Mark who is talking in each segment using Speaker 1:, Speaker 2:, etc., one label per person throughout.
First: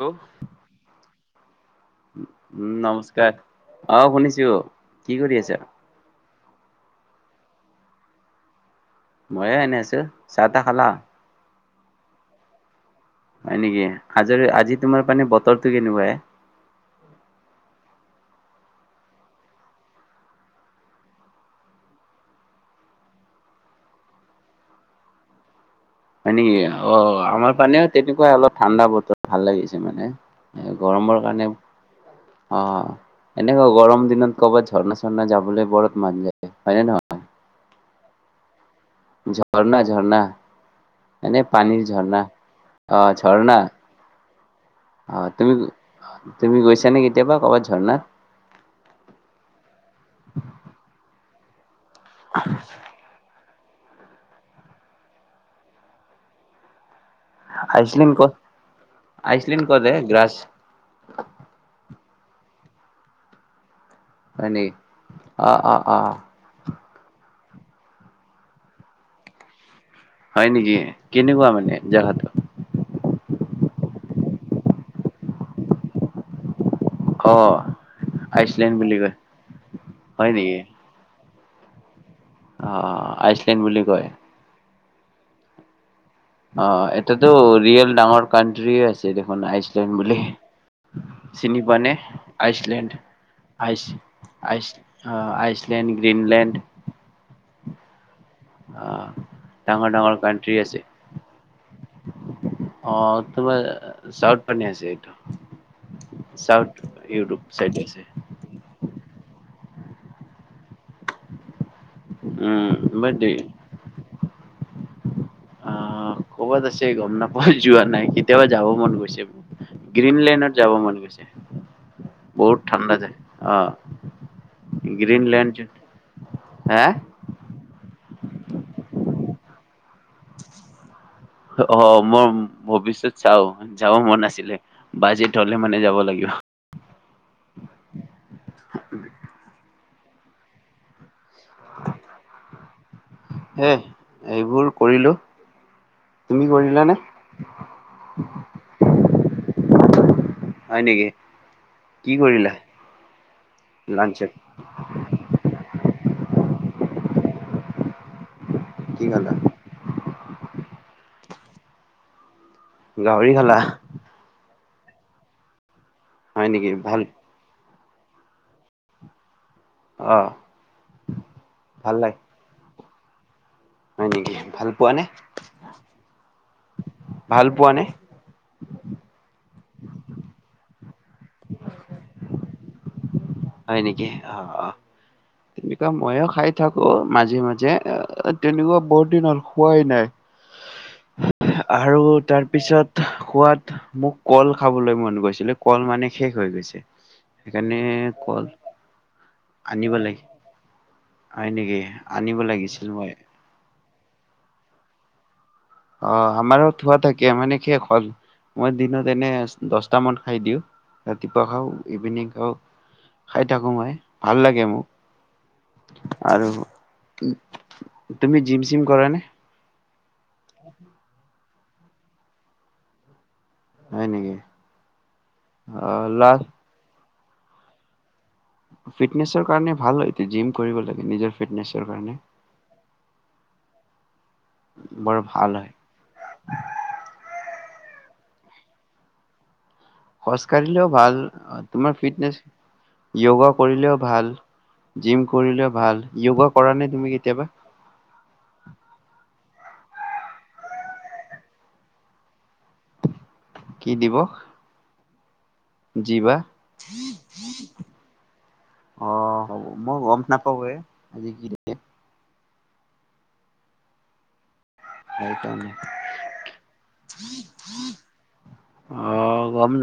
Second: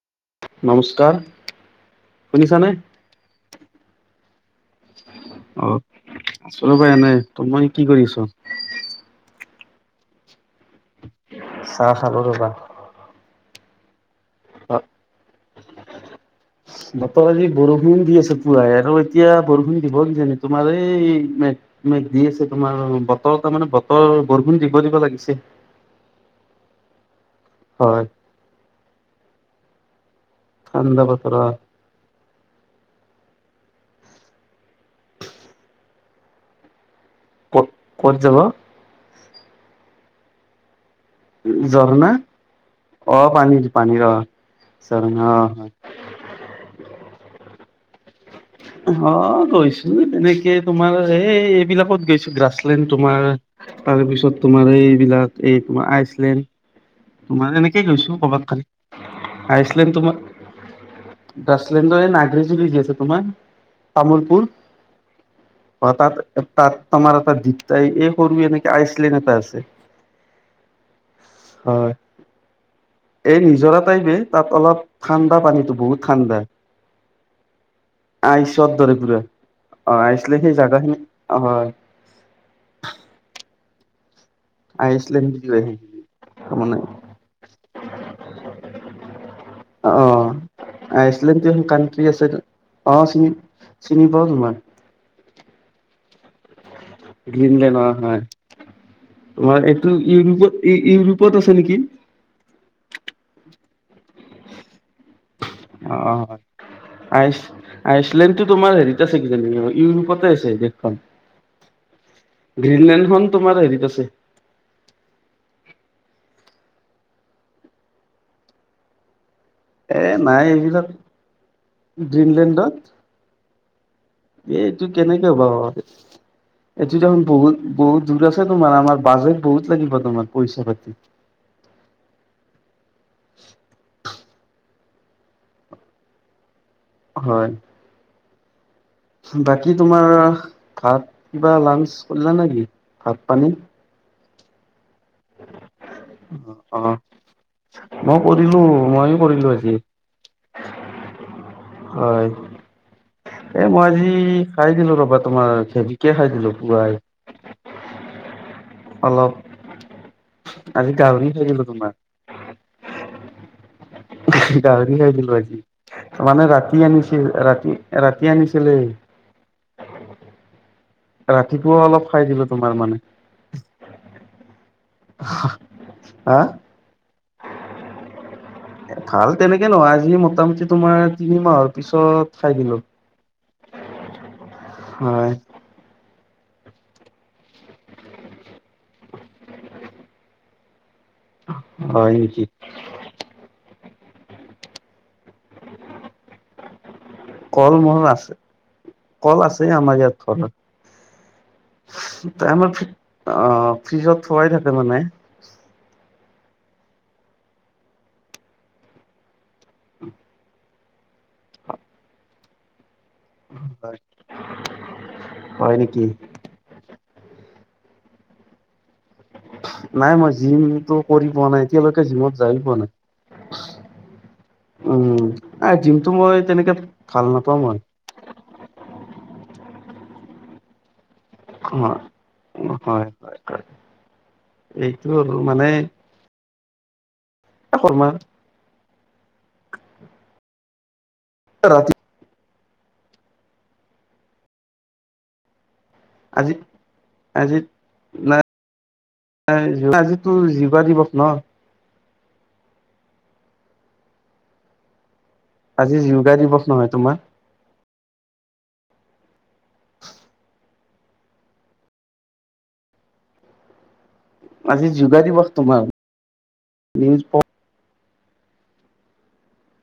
Speaker 1: ল
Speaker 2: নমস্কাৰ শুনিছানে?
Speaker 1: নমস্কাৰ আহ শুনিছো কি কৰি আছা
Speaker 2: আচ ৰব এনোই ত মই কি কৰি আছ
Speaker 1: ময়ে এনে আছো চাহ তাহ খালা
Speaker 2: চাহ খালো ৰবা
Speaker 1: হয় নেকি আজৰি আজি তোমাৰ মানে বতৰটো কেনেকুৱাই
Speaker 2: বতৰ আজি বৰষুণ দি আছে পুৱাই আৰু এতিয়া বৰষুণ দিব কি জানি তোমাৰ এই মেঘ মেঘী আছে তোমাৰ বতৰ তাৰ মানে বতৰ বৰষুণ দিব দিব লাগিছে
Speaker 1: হয় নেকি অঁ আমাৰ ফালে
Speaker 2: হয়
Speaker 1: তেনেকুৱা অলপ ঠাণ্ডা বতৰ ভাল লাগিছে মানে
Speaker 2: ঠাণ্ডা
Speaker 1: গৰমৰ কাৰণে
Speaker 2: বতৰত
Speaker 1: অঁ এনেকুৱা গৰম দিনত ক'ৰবাত ঝৰ্ণা ঝৰ্ণা যাবলৈ বত মান যায় হয় নে নহয়
Speaker 2: ক'ত ক'ত যাব
Speaker 1: ঝৰনা, ঝৰনা এনেে পানীৰ ঝৰ্ণা অঁ
Speaker 2: অ'
Speaker 1: ঝৰ্ণা
Speaker 2: পানীৰ পানীৰ অ'
Speaker 1: অঁ
Speaker 2: ঝৰ্ণা
Speaker 1: তুমি
Speaker 2: অ'
Speaker 1: তুমি গৈছা নে কেতিয়াবা ক'বাত ঝৰ্ণা
Speaker 2: অঁ গৈছো তেনেকে তোমাৰ এই এইবিলাকত গৈছো গ্ৰাছলেণ্ড তোমাৰ তাৰ পিছত তোমাৰ এইবিলাক এই তোমাৰ আইচলেণ্ড তোমাৰ এনেকে
Speaker 1: আইচলেণ্ড
Speaker 2: গৈছো
Speaker 1: ক'ত
Speaker 2: কৰবাত খালি
Speaker 1: ক'ত
Speaker 2: আইচলেণ্ড
Speaker 1: হে গ্ৰাছ
Speaker 2: তোমাৰলেণ্ড ন আছে তোমাৰ তামোলপুৰ
Speaker 1: হয় নেকি? অ অ অ
Speaker 2: তাত তাত তোমাৰ এটা দিগটাই এই সৰু এনেকে আইচলেণ্ড এটা আছে
Speaker 1: হয় নেকি কেনেকুৱা মানে
Speaker 2: হয়
Speaker 1: জেগাতটো
Speaker 2: এই নিজৰা টাইপে তাত অলপ ঠাণ্ডা পানীতটো বহুত ঠাণ্ডা।
Speaker 1: অ আইচলেণ্ড
Speaker 2: আইচত
Speaker 1: বুলি
Speaker 2: দৰে
Speaker 1: কয়
Speaker 2: পুৰা অঁ
Speaker 1: হয়
Speaker 2: আইচলে সেই জাগাখিনি হয়।
Speaker 1: অঁ আইচলেণ্ড বুলি কয়।
Speaker 2: আইচলেণ্ড তাৰমানে
Speaker 1: অঁ এটাতো ৰিয়েল ডাঙৰ কানট্ৰি আছে দেখোন আইচলেণ্ড
Speaker 2: অ
Speaker 1: বুলি
Speaker 2: আইচলেণ্ডটো
Speaker 1: চিনি
Speaker 2: এখন
Speaker 1: পোৱা নে
Speaker 2: কানট্ৰি আছে অ
Speaker 1: আইচলেণ্ড
Speaker 2: চিনি
Speaker 1: আইচ
Speaker 2: চিনি পাও তোমাৰ
Speaker 1: ice ice Iceland, Greenland
Speaker 2: Greenland হয়
Speaker 1: আহ
Speaker 2: তোমাৰ
Speaker 1: ডাঙৰ
Speaker 2: এইটো
Speaker 1: ডাঙৰ কানট্ৰি
Speaker 2: ইউৰোপত ই
Speaker 1: আছে
Speaker 2: ইউৰোপত আছে নেকি
Speaker 1: অঁ তোমাৰ চাউথ ফালে আছে এইটো।
Speaker 2: অঁ
Speaker 1: চাউথ
Speaker 2: আইচ
Speaker 1: ইউৰোপ চাইড আছে
Speaker 2: আইচলেণ্ডটো তোমাৰ হেৰিত আ ইউৰোপত আছে দেশখন
Speaker 1: উম
Speaker 2: গ্ৰীণলেণ্ডখন
Speaker 1: বাট
Speaker 2: তোমাৰ হেৰিত আছে
Speaker 1: অঁ ক'বাত আছে গম নাপ যোৱা নাই কেতিয়াবা যাব মন গৈছে
Speaker 2: এ নাই
Speaker 1: গ্ৰীণলেণ্ডত যাব
Speaker 2: এইবিলাক
Speaker 1: মন গৈছে বহুত ঠাণ্ডা যায় অ'
Speaker 2: গ্ৰীণলেণ্ডত এই এইটো কেনেকে হ'বা
Speaker 1: গ্ৰীণলেণ্ড
Speaker 2: বাৰু
Speaker 1: হা
Speaker 2: এইটো দেখোন বহুত বহুত দূৰ আছে তোমাৰ আমাৰ বাজে বহুত লাগিব তোমাৰ পইচা পাতি
Speaker 1: অ মই ভৱিষয়ত চাও, যাব মন আছিলে। বাজেট হলে মানে যাব লাগিব।
Speaker 2: হয়।
Speaker 1: উ [inaudible]
Speaker 2: বাকী তোমাৰ ভাত! কিবা লাঞ্চ কৰিলো নেকি ভাত পানী?
Speaker 1: হে এইবোৰ কৰিলো তুমি কৰিলানে?
Speaker 2: অ মই কৰিলো, মইয়ো কৰিলো আজি।
Speaker 1: হয় নেকি কি
Speaker 2: হয়
Speaker 1: কৰিলা
Speaker 2: এ মই আজি
Speaker 1: লাঞ্চত
Speaker 2: খাই দিলো ৰবা তোমাৰ খে কি খাই দিলো পুৱাই।
Speaker 1: কি খালা?
Speaker 2: অলপ আজি গাহৰি খাই দিলো তোমাৰ।
Speaker 1: গাহৰি খালা!
Speaker 2: গাহৰি খাই দিলো আজি। মানে
Speaker 1: হয় নেকি
Speaker 2: ৰাতি
Speaker 1: ভাল
Speaker 2: আনিছিল। ৰাতি ৰাতি আনিছিলে।
Speaker 1: অহ'
Speaker 2: ৰাতিপুৱা অলপ খাই দিলো তোমাৰ মানে।
Speaker 1: হয় নেকি, ভাল পোৱা নে?
Speaker 2: হা
Speaker 1: ভাল পোৱা নে?
Speaker 2: ভাল তেনেকে নহয়, আজি মোটামুটি তোমাৰ তিনি মাহৰ পিছত খাই দিলো।
Speaker 1: হয় নেকি? অ', অ'
Speaker 2: হয়
Speaker 1: তেনেকুৱা ময়ো খাই থাকো মাজে মাজে, তেনেকুৱা বহুত দিন হ'ল খোৱাই নাই। আৰু
Speaker 2: হয় নেকি
Speaker 1: তাৰ পিছত খোৱাত মোক কল খাবলৈ মন গৈছিলে কল মানে শেষ হৈ গৈছে
Speaker 2: কল
Speaker 1: সেইকাৰণে
Speaker 2: মল আছে।
Speaker 1: কল
Speaker 2: কল আছে
Speaker 1: আনিব
Speaker 2: আমাৰ ইয়াত।
Speaker 1: লাগে
Speaker 2: ঘৰত,
Speaker 1: হয় নেকি আনিব
Speaker 2: আমাৰ [unintelligible]
Speaker 1: লাগিছিল মই।
Speaker 2: অ' ফ্ৰিজত থোৱাই থাকে মানে।
Speaker 1: অ', আমাৰো থোৱা থাকে মানে শেষ হ'ল। মই দিনত এনে দশটামান খাই দিওঁ, ৰাতিপুৱা খাওঁ, ইভিনিং খাওঁ। খাই থাকো মই ভাল লাগে
Speaker 2: হয় নেকি
Speaker 1: মোক। আৰু তুমি জিম চিম কৰা নে?
Speaker 2: [unintelligible] নাই মই জিমটো কৰি পোৱা নাই এতিয়ালৈকে জিমত যায়ে পোৱা নাই।
Speaker 1: হয় নেকি
Speaker 2: উম এ
Speaker 1: অ
Speaker 2: জিমটো মই
Speaker 1: লাষ্ট
Speaker 2: তেনেকে ভাল নাপাওঁ মই।
Speaker 1: ফিটনেছৰ কাৰণে ভাল হয় এতিয়া জিম কৰিব লাগে নিজৰ--। ফিটনেছৰ
Speaker 2: অ',
Speaker 1: কাৰণে
Speaker 2: হয়, হয়, এইটো
Speaker 1: বৰ
Speaker 2: আৰু
Speaker 1: ভাল হয়।
Speaker 2: মানে--। [unintelligible]
Speaker 1: খোজকাঢ়িলেও ভাল। অ'
Speaker 2: ৰাতি
Speaker 1: তোমাৰ ফিটনেছ--। য়োগা কৰিলেও ভাল, জিম কৰিলেও ভাল। য়োগা
Speaker 2: আজি
Speaker 1: কৰা নে তুমি কেতিয়াবা?
Speaker 2: আজিতো যোগা দিৱস ন'!
Speaker 1: কি দিৱস?
Speaker 2: আজি যোগা
Speaker 1: জিবা
Speaker 2: দিৱস নহয় তোমাৰ।
Speaker 1: অ। হাব মই গম নাপাব এ । আজ কি।
Speaker 2: আজি যোগাৰ দিৱস
Speaker 1: সেইকাৰণে
Speaker 2: তোমাৰ নিজ।
Speaker 1: অ গম ন।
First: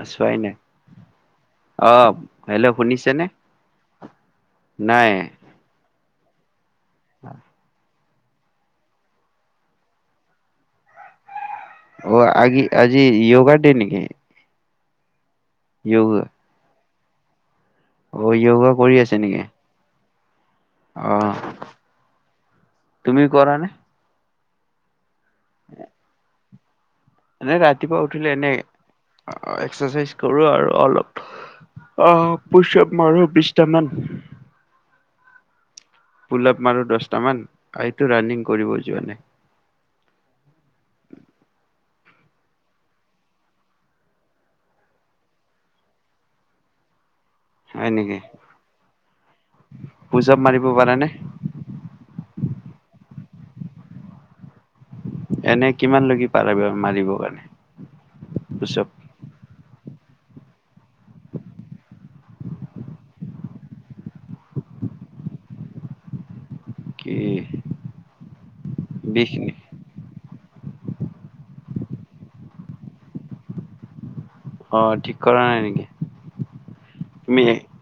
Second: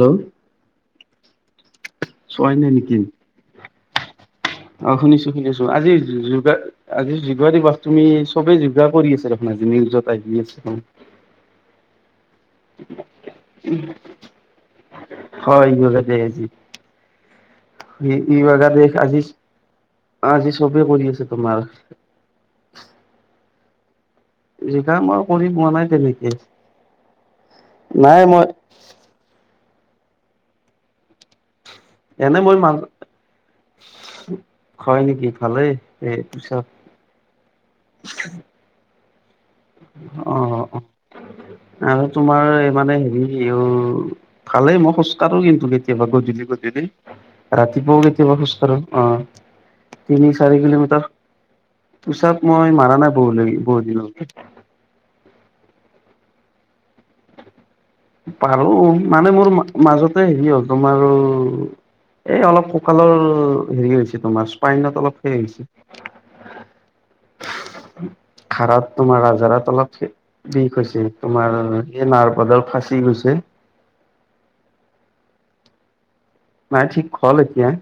Speaker 1: অ চোৱা নাই। অ
Speaker 2: চোৱাই নাই
Speaker 1: হেল্ল'
Speaker 2: নেকি
Speaker 1: শুনিছেনে!
Speaker 2: অ
Speaker 1: নাই
Speaker 2: শুনিছো শুনিছো আজি। য়োগা। আজি যোগ দিৱস। তুমি চবেই যোগাৰ কৰি আছা দেখোন আজি নিউজত আহি আছ।
Speaker 1: অ আজি আজি যোগা ডে নেকি!
Speaker 2: হয় [unintelligible] হয় ই য়োগা দে আজি।
Speaker 1: অ
Speaker 2: ই বাগা
Speaker 1: য়োগা
Speaker 2: দেখ
Speaker 1: কৰি আছে
Speaker 2: আজি।
Speaker 1: নেকি?
Speaker 2: আজি চবেই
Speaker 1: অ
Speaker 2: কৰি আছে তোমাৰ।
Speaker 1: তুমি কৰা নে?
Speaker 2: যি কাম মই। কৰি পোৱা নাই তেনেকে।
Speaker 1: এনে ৰাতিপুৱা
Speaker 2: নাই
Speaker 1: উঠিলে
Speaker 2: মই
Speaker 1: এনেই। এক্সাৰচাইজ কৰোঁ আৰু অলপ। অহ
Speaker 2: এনে মই মান
Speaker 1: পুছাপ মাৰো বিশটামান
Speaker 2: হয় নেকি ভালেই এই পিছত
Speaker 1: পোলাপ মাৰো দশটামান আৰু এইটো ৰাণিং কৰিব যোৱা নাই
Speaker 2: অ অ আৰু তোমাৰ এই মানে হেৰি অ ভালেই মই খোজ কাঢ়ো কিন্তু কেতিয়াবা গধূলি গধূলি
Speaker 1: হয়
Speaker 2: ৰাতিপুৱাও
Speaker 1: নেকি
Speaker 2: কেতিয়াবা খোজকাঢ়ো অ তিনি
Speaker 1: পুচাপ
Speaker 2: চাৰি
Speaker 1: মাৰিব পাৰা
Speaker 2: কিলোমিটাৰ
Speaker 1: নে
Speaker 2: পোচাক মই মাৰা নাই বলি বহুত দিনলৈকে
Speaker 1: এনেকে কিমান লাকি পাৰে বাৰ মাৰিবৰ কাৰণে
Speaker 2: পালো
Speaker 1: পুচাপ
Speaker 2: মানে মোৰ মা মাজতে হেৰি হ'ল তোমাৰো এই অলপ ককালৰ হেৰি হৈছে তোমাৰ স্পাইনত অলপ হেই হৈছে
Speaker 1: কি
Speaker 2: খাৰাত তোমাৰ
Speaker 1: বিষ নি
Speaker 2: আজাৰত অলপ সে বিষ হৈছে তোমাৰ এই নাৰ্ভ এডাল ফা তি গৈছে
Speaker 1: অ ঠিক কৰা নাই নেকি ।
Speaker 2: নাই ঠিক হল এতিয়া ।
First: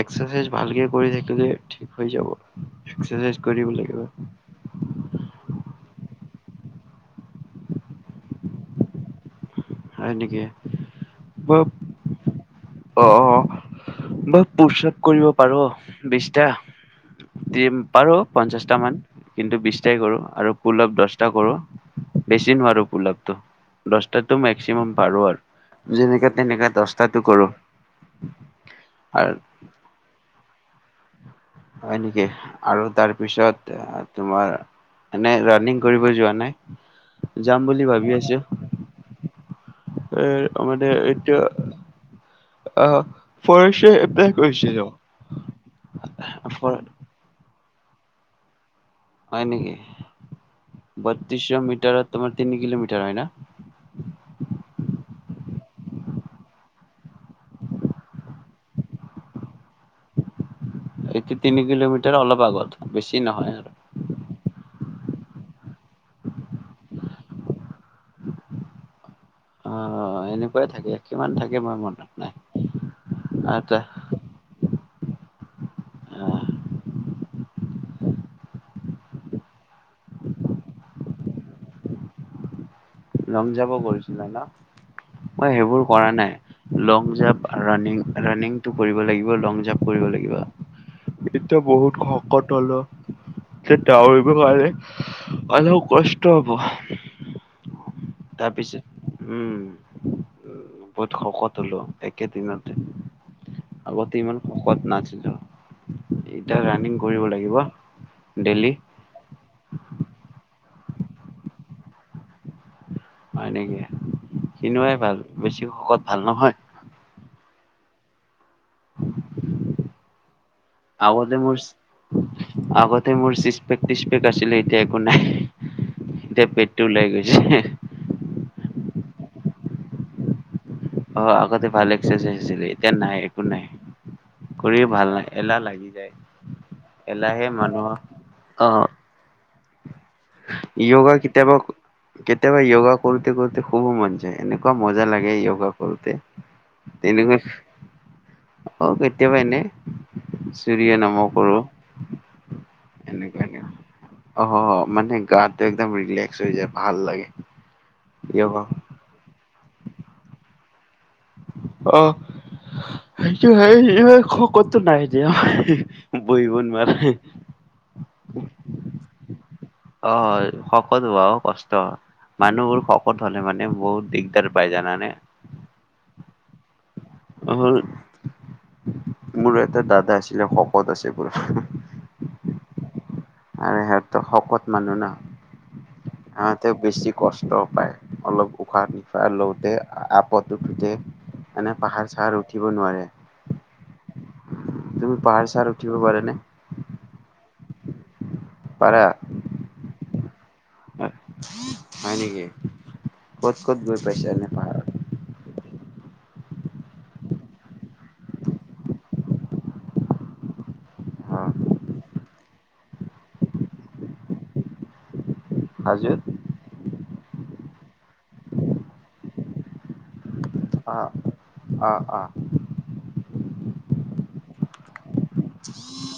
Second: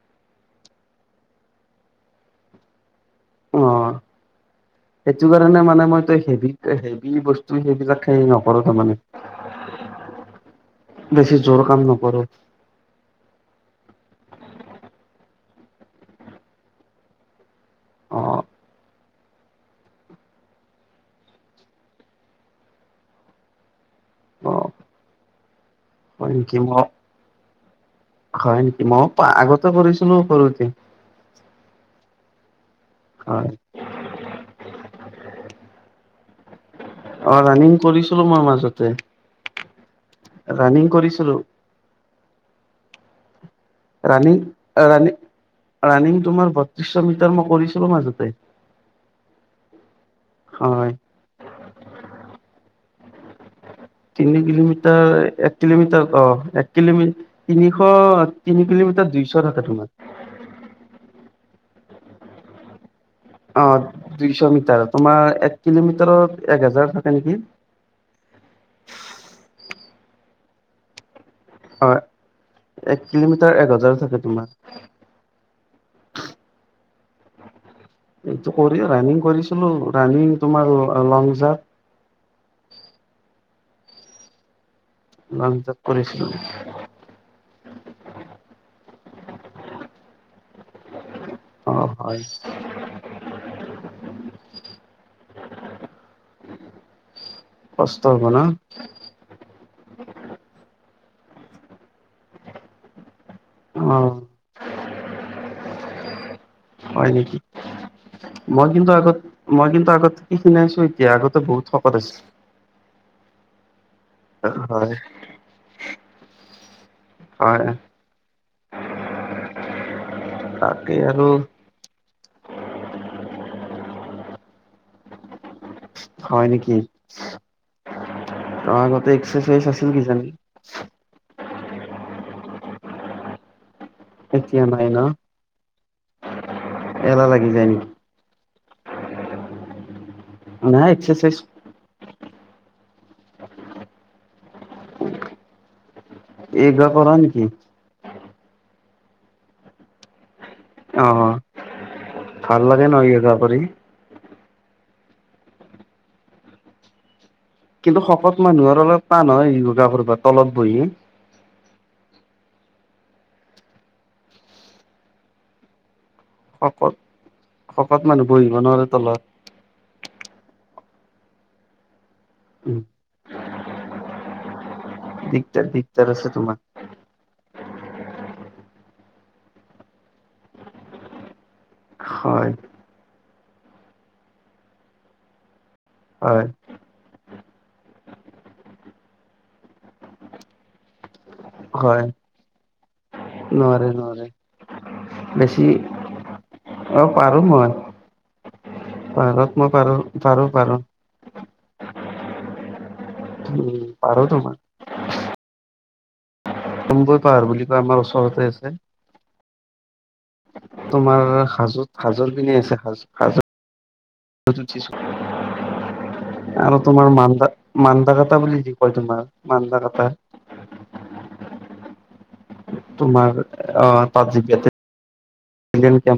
Speaker 1: এক্সাৰচাইজ ভালকে কৰি থাকিলে ঠিক হৈ যাব ।
Speaker 2: অ সেইটো কাৰণে মানে মই হেভি হেভি বস্তু সেইবিলাক খাই হেই নকৰো তাৰমানে ।
Speaker 1: হয় নেকি ব
Speaker 2: জোৰ কাম নকৰো
Speaker 1: অ অ ব পুশআপ কৰিব পাৰো বিছটা দিম পাৰো
Speaker 2: অ
Speaker 1: পঞ্চাছটামান । কিন্তু বিশটাই কৰো আৰু পোলআপ দশটা কৰো বেছি নোৱাৰো পোলআপটো । দশটাটো
Speaker 2: অ
Speaker 1: মেক্সিমাম পাৰো আৰু যেনেকা
Speaker 2: হয় নেকি
Speaker 1: তেনেকা
Speaker 2: মই
Speaker 1: দশটাটো কৰো ।
Speaker 2: হয় নেকি মই পা আগতে কৰিছিলো সৰুতে
Speaker 1: হয় নেকি । আৰু তাৰ
Speaker 2: হয়
Speaker 1: পিছত তোমাৰ এনে ৰানিং কৰিব যোৱা নাই ।
Speaker 2: অ ৰানিং কৰিছিলো মই মাজতে
Speaker 1: এ অ
Speaker 2: ৰানিং
Speaker 1: মানে
Speaker 2: কৰিছিলো
Speaker 1: এতিয়া অ
Speaker 2: ৰাণিং ৰাণিং ৰাণিং তোমাৰ বত্ৰিশ মিটাৰ মই কৰিছি লো মাজতে
Speaker 1: হয় নেকি
Speaker 2: হয়
Speaker 1: বত্ৰিশ মিটাৰট তোমাৰ তিনি কিলোমিটাৰ হয় ন
Speaker 2: তিনি কিলোমিটাৰ এক কিলোমিটাৰ অ এক কিলোমিটাৰ তিনিশ তিনি কিলোমিটাৰ দুইশ থাকে তোমাৰ ।
Speaker 1: এতিয়া তিনি কিলোমিটাৰ অলপ আগত বেছি ।
Speaker 2: অ দুইশ মিটাৰ । তোমাৰ এক কিলোমিটাৰত এক হেজাৰ থাকে নেকি ।
Speaker 1: অ এনেকুৱাই থাকে ।
Speaker 2: অ এক কিলোমিটাৰ এক হাজাৰ থাকে তোমাৰ
Speaker 1: আহ ।
Speaker 2: এইটো কৰি ৰাণিং কৰিছিলো ৰাণিং তোমাৰ লং জাম্প
Speaker 1: লংজাম্প কৰিছিলা ন মই
Speaker 2: লং জাপ
Speaker 1: সেইবোৰ কৰা
Speaker 2: কৰিছিলো
Speaker 1: নাই লং জাম্প ৰাণিং ৰাণিং টো । কৰিব লাগিব লং জাম্প কৰিব লাগিব । এতিয়া
Speaker 2: অ
Speaker 1: বহুত
Speaker 2: হয়
Speaker 1: শকত হলো যে ডউৰিব নোৱাৰি অলপ কষ্ট হব ।
Speaker 2: কষ্ট হ'ব ন
Speaker 1: তাৰপিছত উম উ ত শকত হলো একেদিনতে
Speaker 2: অ
Speaker 1: আগতে ইমান শকত নাছ- ছিলোঁ এই
Speaker 2: হয় নেকি মই
Speaker 1: ডেইলি
Speaker 2: কিন্তু আগত মই কিন্তু আগত খিনাইছো এতিয়া আগতে বহুত শকত আছিলো
Speaker 1: হয় নেকি খিনোৱাই
Speaker 2: হয়
Speaker 1: ভাল বেছি শকত ভাল নহয়
Speaker 2: হয় তাকে আৰু
Speaker 1: আগতে মোৰ আগতে মোৰ চিচ- টিছ পেক আছিল এতিয়া একো নাই
Speaker 2: হয়
Speaker 1: এতিয়া
Speaker 2: নেকি
Speaker 1: পেটো ওলাই গৈছে
Speaker 2: এ এক্সাৰচাইজ আছিল কি জানি
Speaker 1: অ আগতে ভাল এক্সাৰচাইজ আছিলে এতিয়া নাই একো নাই।
Speaker 2: এতিয়া
Speaker 1: কৰি
Speaker 2: ন
Speaker 1: ভাল নাই এলাহ লাগি যায়
Speaker 2: এলাহ
Speaker 1: এলাহে
Speaker 2: লাগি যায় নেকি
Speaker 1: মানুহৰ অ
Speaker 2: নাই
Speaker 1: ইওগা
Speaker 2: এক্সাৰচাইজ
Speaker 1: কেতিয়াবা কেতিয়াবা য়োগা কৰোতে কৰোতে শুব মন যায় এনেকুৱা মজা লাগে য়োগা কৰোতে
Speaker 2: এই বিলাক কৰা
Speaker 1: তেনেকৈ
Speaker 2: নেকি
Speaker 1: অ কেতিয়াবা এনে সূৰ্য
Speaker 2: অ
Speaker 1: নম কৰো
Speaker 2: ভাল লাগে ন য়োগা
Speaker 1: এনেকুৱা
Speaker 2: কৰি
Speaker 1: এনেকুৱা অ মানে গাটো একদম ৰিলেক্স হৈ যায় ভাল লাগে
Speaker 2: কিন্তু শকত
Speaker 1: য়োগা
Speaker 2: মানুহৰ অলপ টান হয় য়ো- গা কৰিব তলত বহি
Speaker 1: অ [unintelligible] শকত তো নাই দিয়া
Speaker 2: শকত শকত মানুহে বহিব নোৱাৰে তলত।
Speaker 1: অ শকত হোৱাও কষ্ট। মানুহবোৰ শকত হলে মানে বহুত দিগদাৰ পায় জানানে।
Speaker 2: দিগদাৰ দিগদাৰ আছে তোমাৰ
Speaker 1: মোৰ এটা দাদা আছিলে শকত আছে বৰ।
Speaker 2: হয়
Speaker 1: আৰু সিহঁতৰ শকত মানুহ ন
Speaker 2: হয়
Speaker 1: সিহতে বেছি কষ্টও পায়। অলপ উশাহ নিশাহ লওঁতে আপত উঠোতে। এনে
Speaker 2: হয়
Speaker 1: পাহাৰ চাহাৰ উঠিব নোৱাৰে।
Speaker 2: নোৱাৰে নোৱাৰে
Speaker 1: তুমি পাহাৰ
Speaker 2: বেছি
Speaker 1: চাহাৰ উঠিব পাৰা নে?
Speaker 2: পাৰত মই পাৰো। পাৰো।
Speaker 1: হয় নেকি? ক'ত ক'ত
Speaker 2: উম
Speaker 1: গৈ
Speaker 2: পাৰো
Speaker 1: পাইছা
Speaker 2: তো
Speaker 1: এনে
Speaker 2: মই
Speaker 1: পাহাৰত
Speaker 2: তুম্বৈ পাহাৰ বুলি কোৱা আমাৰ ওচৰতে আছে । তোমাৰ
Speaker 1: অ
Speaker 2: হাজোত হাজোৰ পিনে আছে সাজো তিছ
Speaker 1: হাজোত
Speaker 2: [unintelligible] আৰু তোমাৰ মা মা মান্দা কাতা বুলি যি কয় তোমাৰ মান্দা কাতা।
Speaker 1: আহ অ অ।
Speaker 2: তোমাৰ অ তাত জি [unintelligible] তোম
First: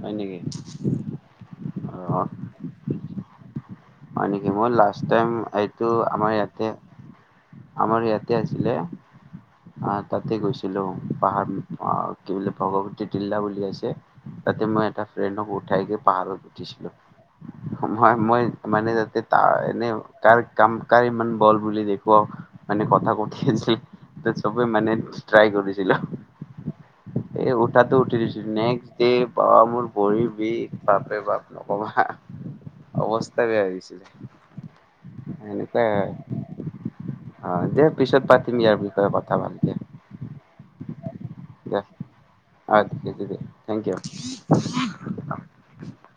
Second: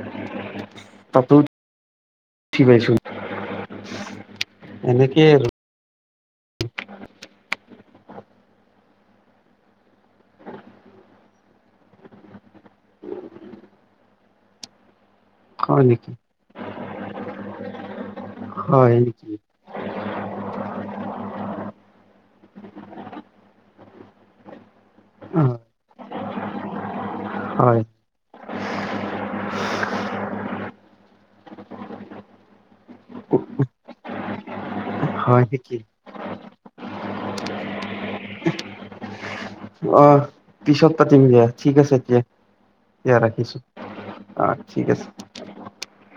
Speaker 1: হয় নেকি
Speaker 2: তাতো [unintelligible]
Speaker 1: অ
Speaker 2: বেছো
Speaker 1: হয় নেকি মোৰ লাষ্ট টাইম এইটো, আমাৰ ইয়াত, তে আমাৰ ইয়াতে আছিলে। আহ তাতে গৈছিলো। পাহাৰ আহ কি বুলি ভগৱতী তিল্লা বুলি আছে, তাতে মই এটা ট্ৰেইনক উঠাই
Speaker 2: হয়
Speaker 1: গে
Speaker 2: নেকি
Speaker 1: পাহাৰত উঠিছিলো। হম হয় মই মানে
Speaker 2: হয়
Speaker 1: যতে
Speaker 2: নেকি
Speaker 1: ত এনে কাৰ কাম কাৰ ইমান বল বুলি দেখুৱাও, মানে কথা কঠি আছিলে ত চবে মানে ষ্ট্ৰাই
Speaker 2: হয়
Speaker 1: কৰিছিলো। এই উঠাটো উঠি দিছে, নে এই বা মোৰ ভৰিৰ বিষ, বাপ ৰে বাপ নকবা অৱস্থা
Speaker 2: হয়
Speaker 1: তাকে
Speaker 2: হয় নেকি
Speaker 1: এনেকোয়াই আৰু [unintelligible] অ দে পিছত পাতিম ইয়াৰ বিষয়ে কথা ভাল কৰে
Speaker 2: অ পিছত পাতিম দিয়া ঠিক আছে দিয়া
Speaker 1: অ দিয়া দিয়া থেংক ইউ
Speaker 2: অ ঠিক আছে
Speaker 1: [unintelligible]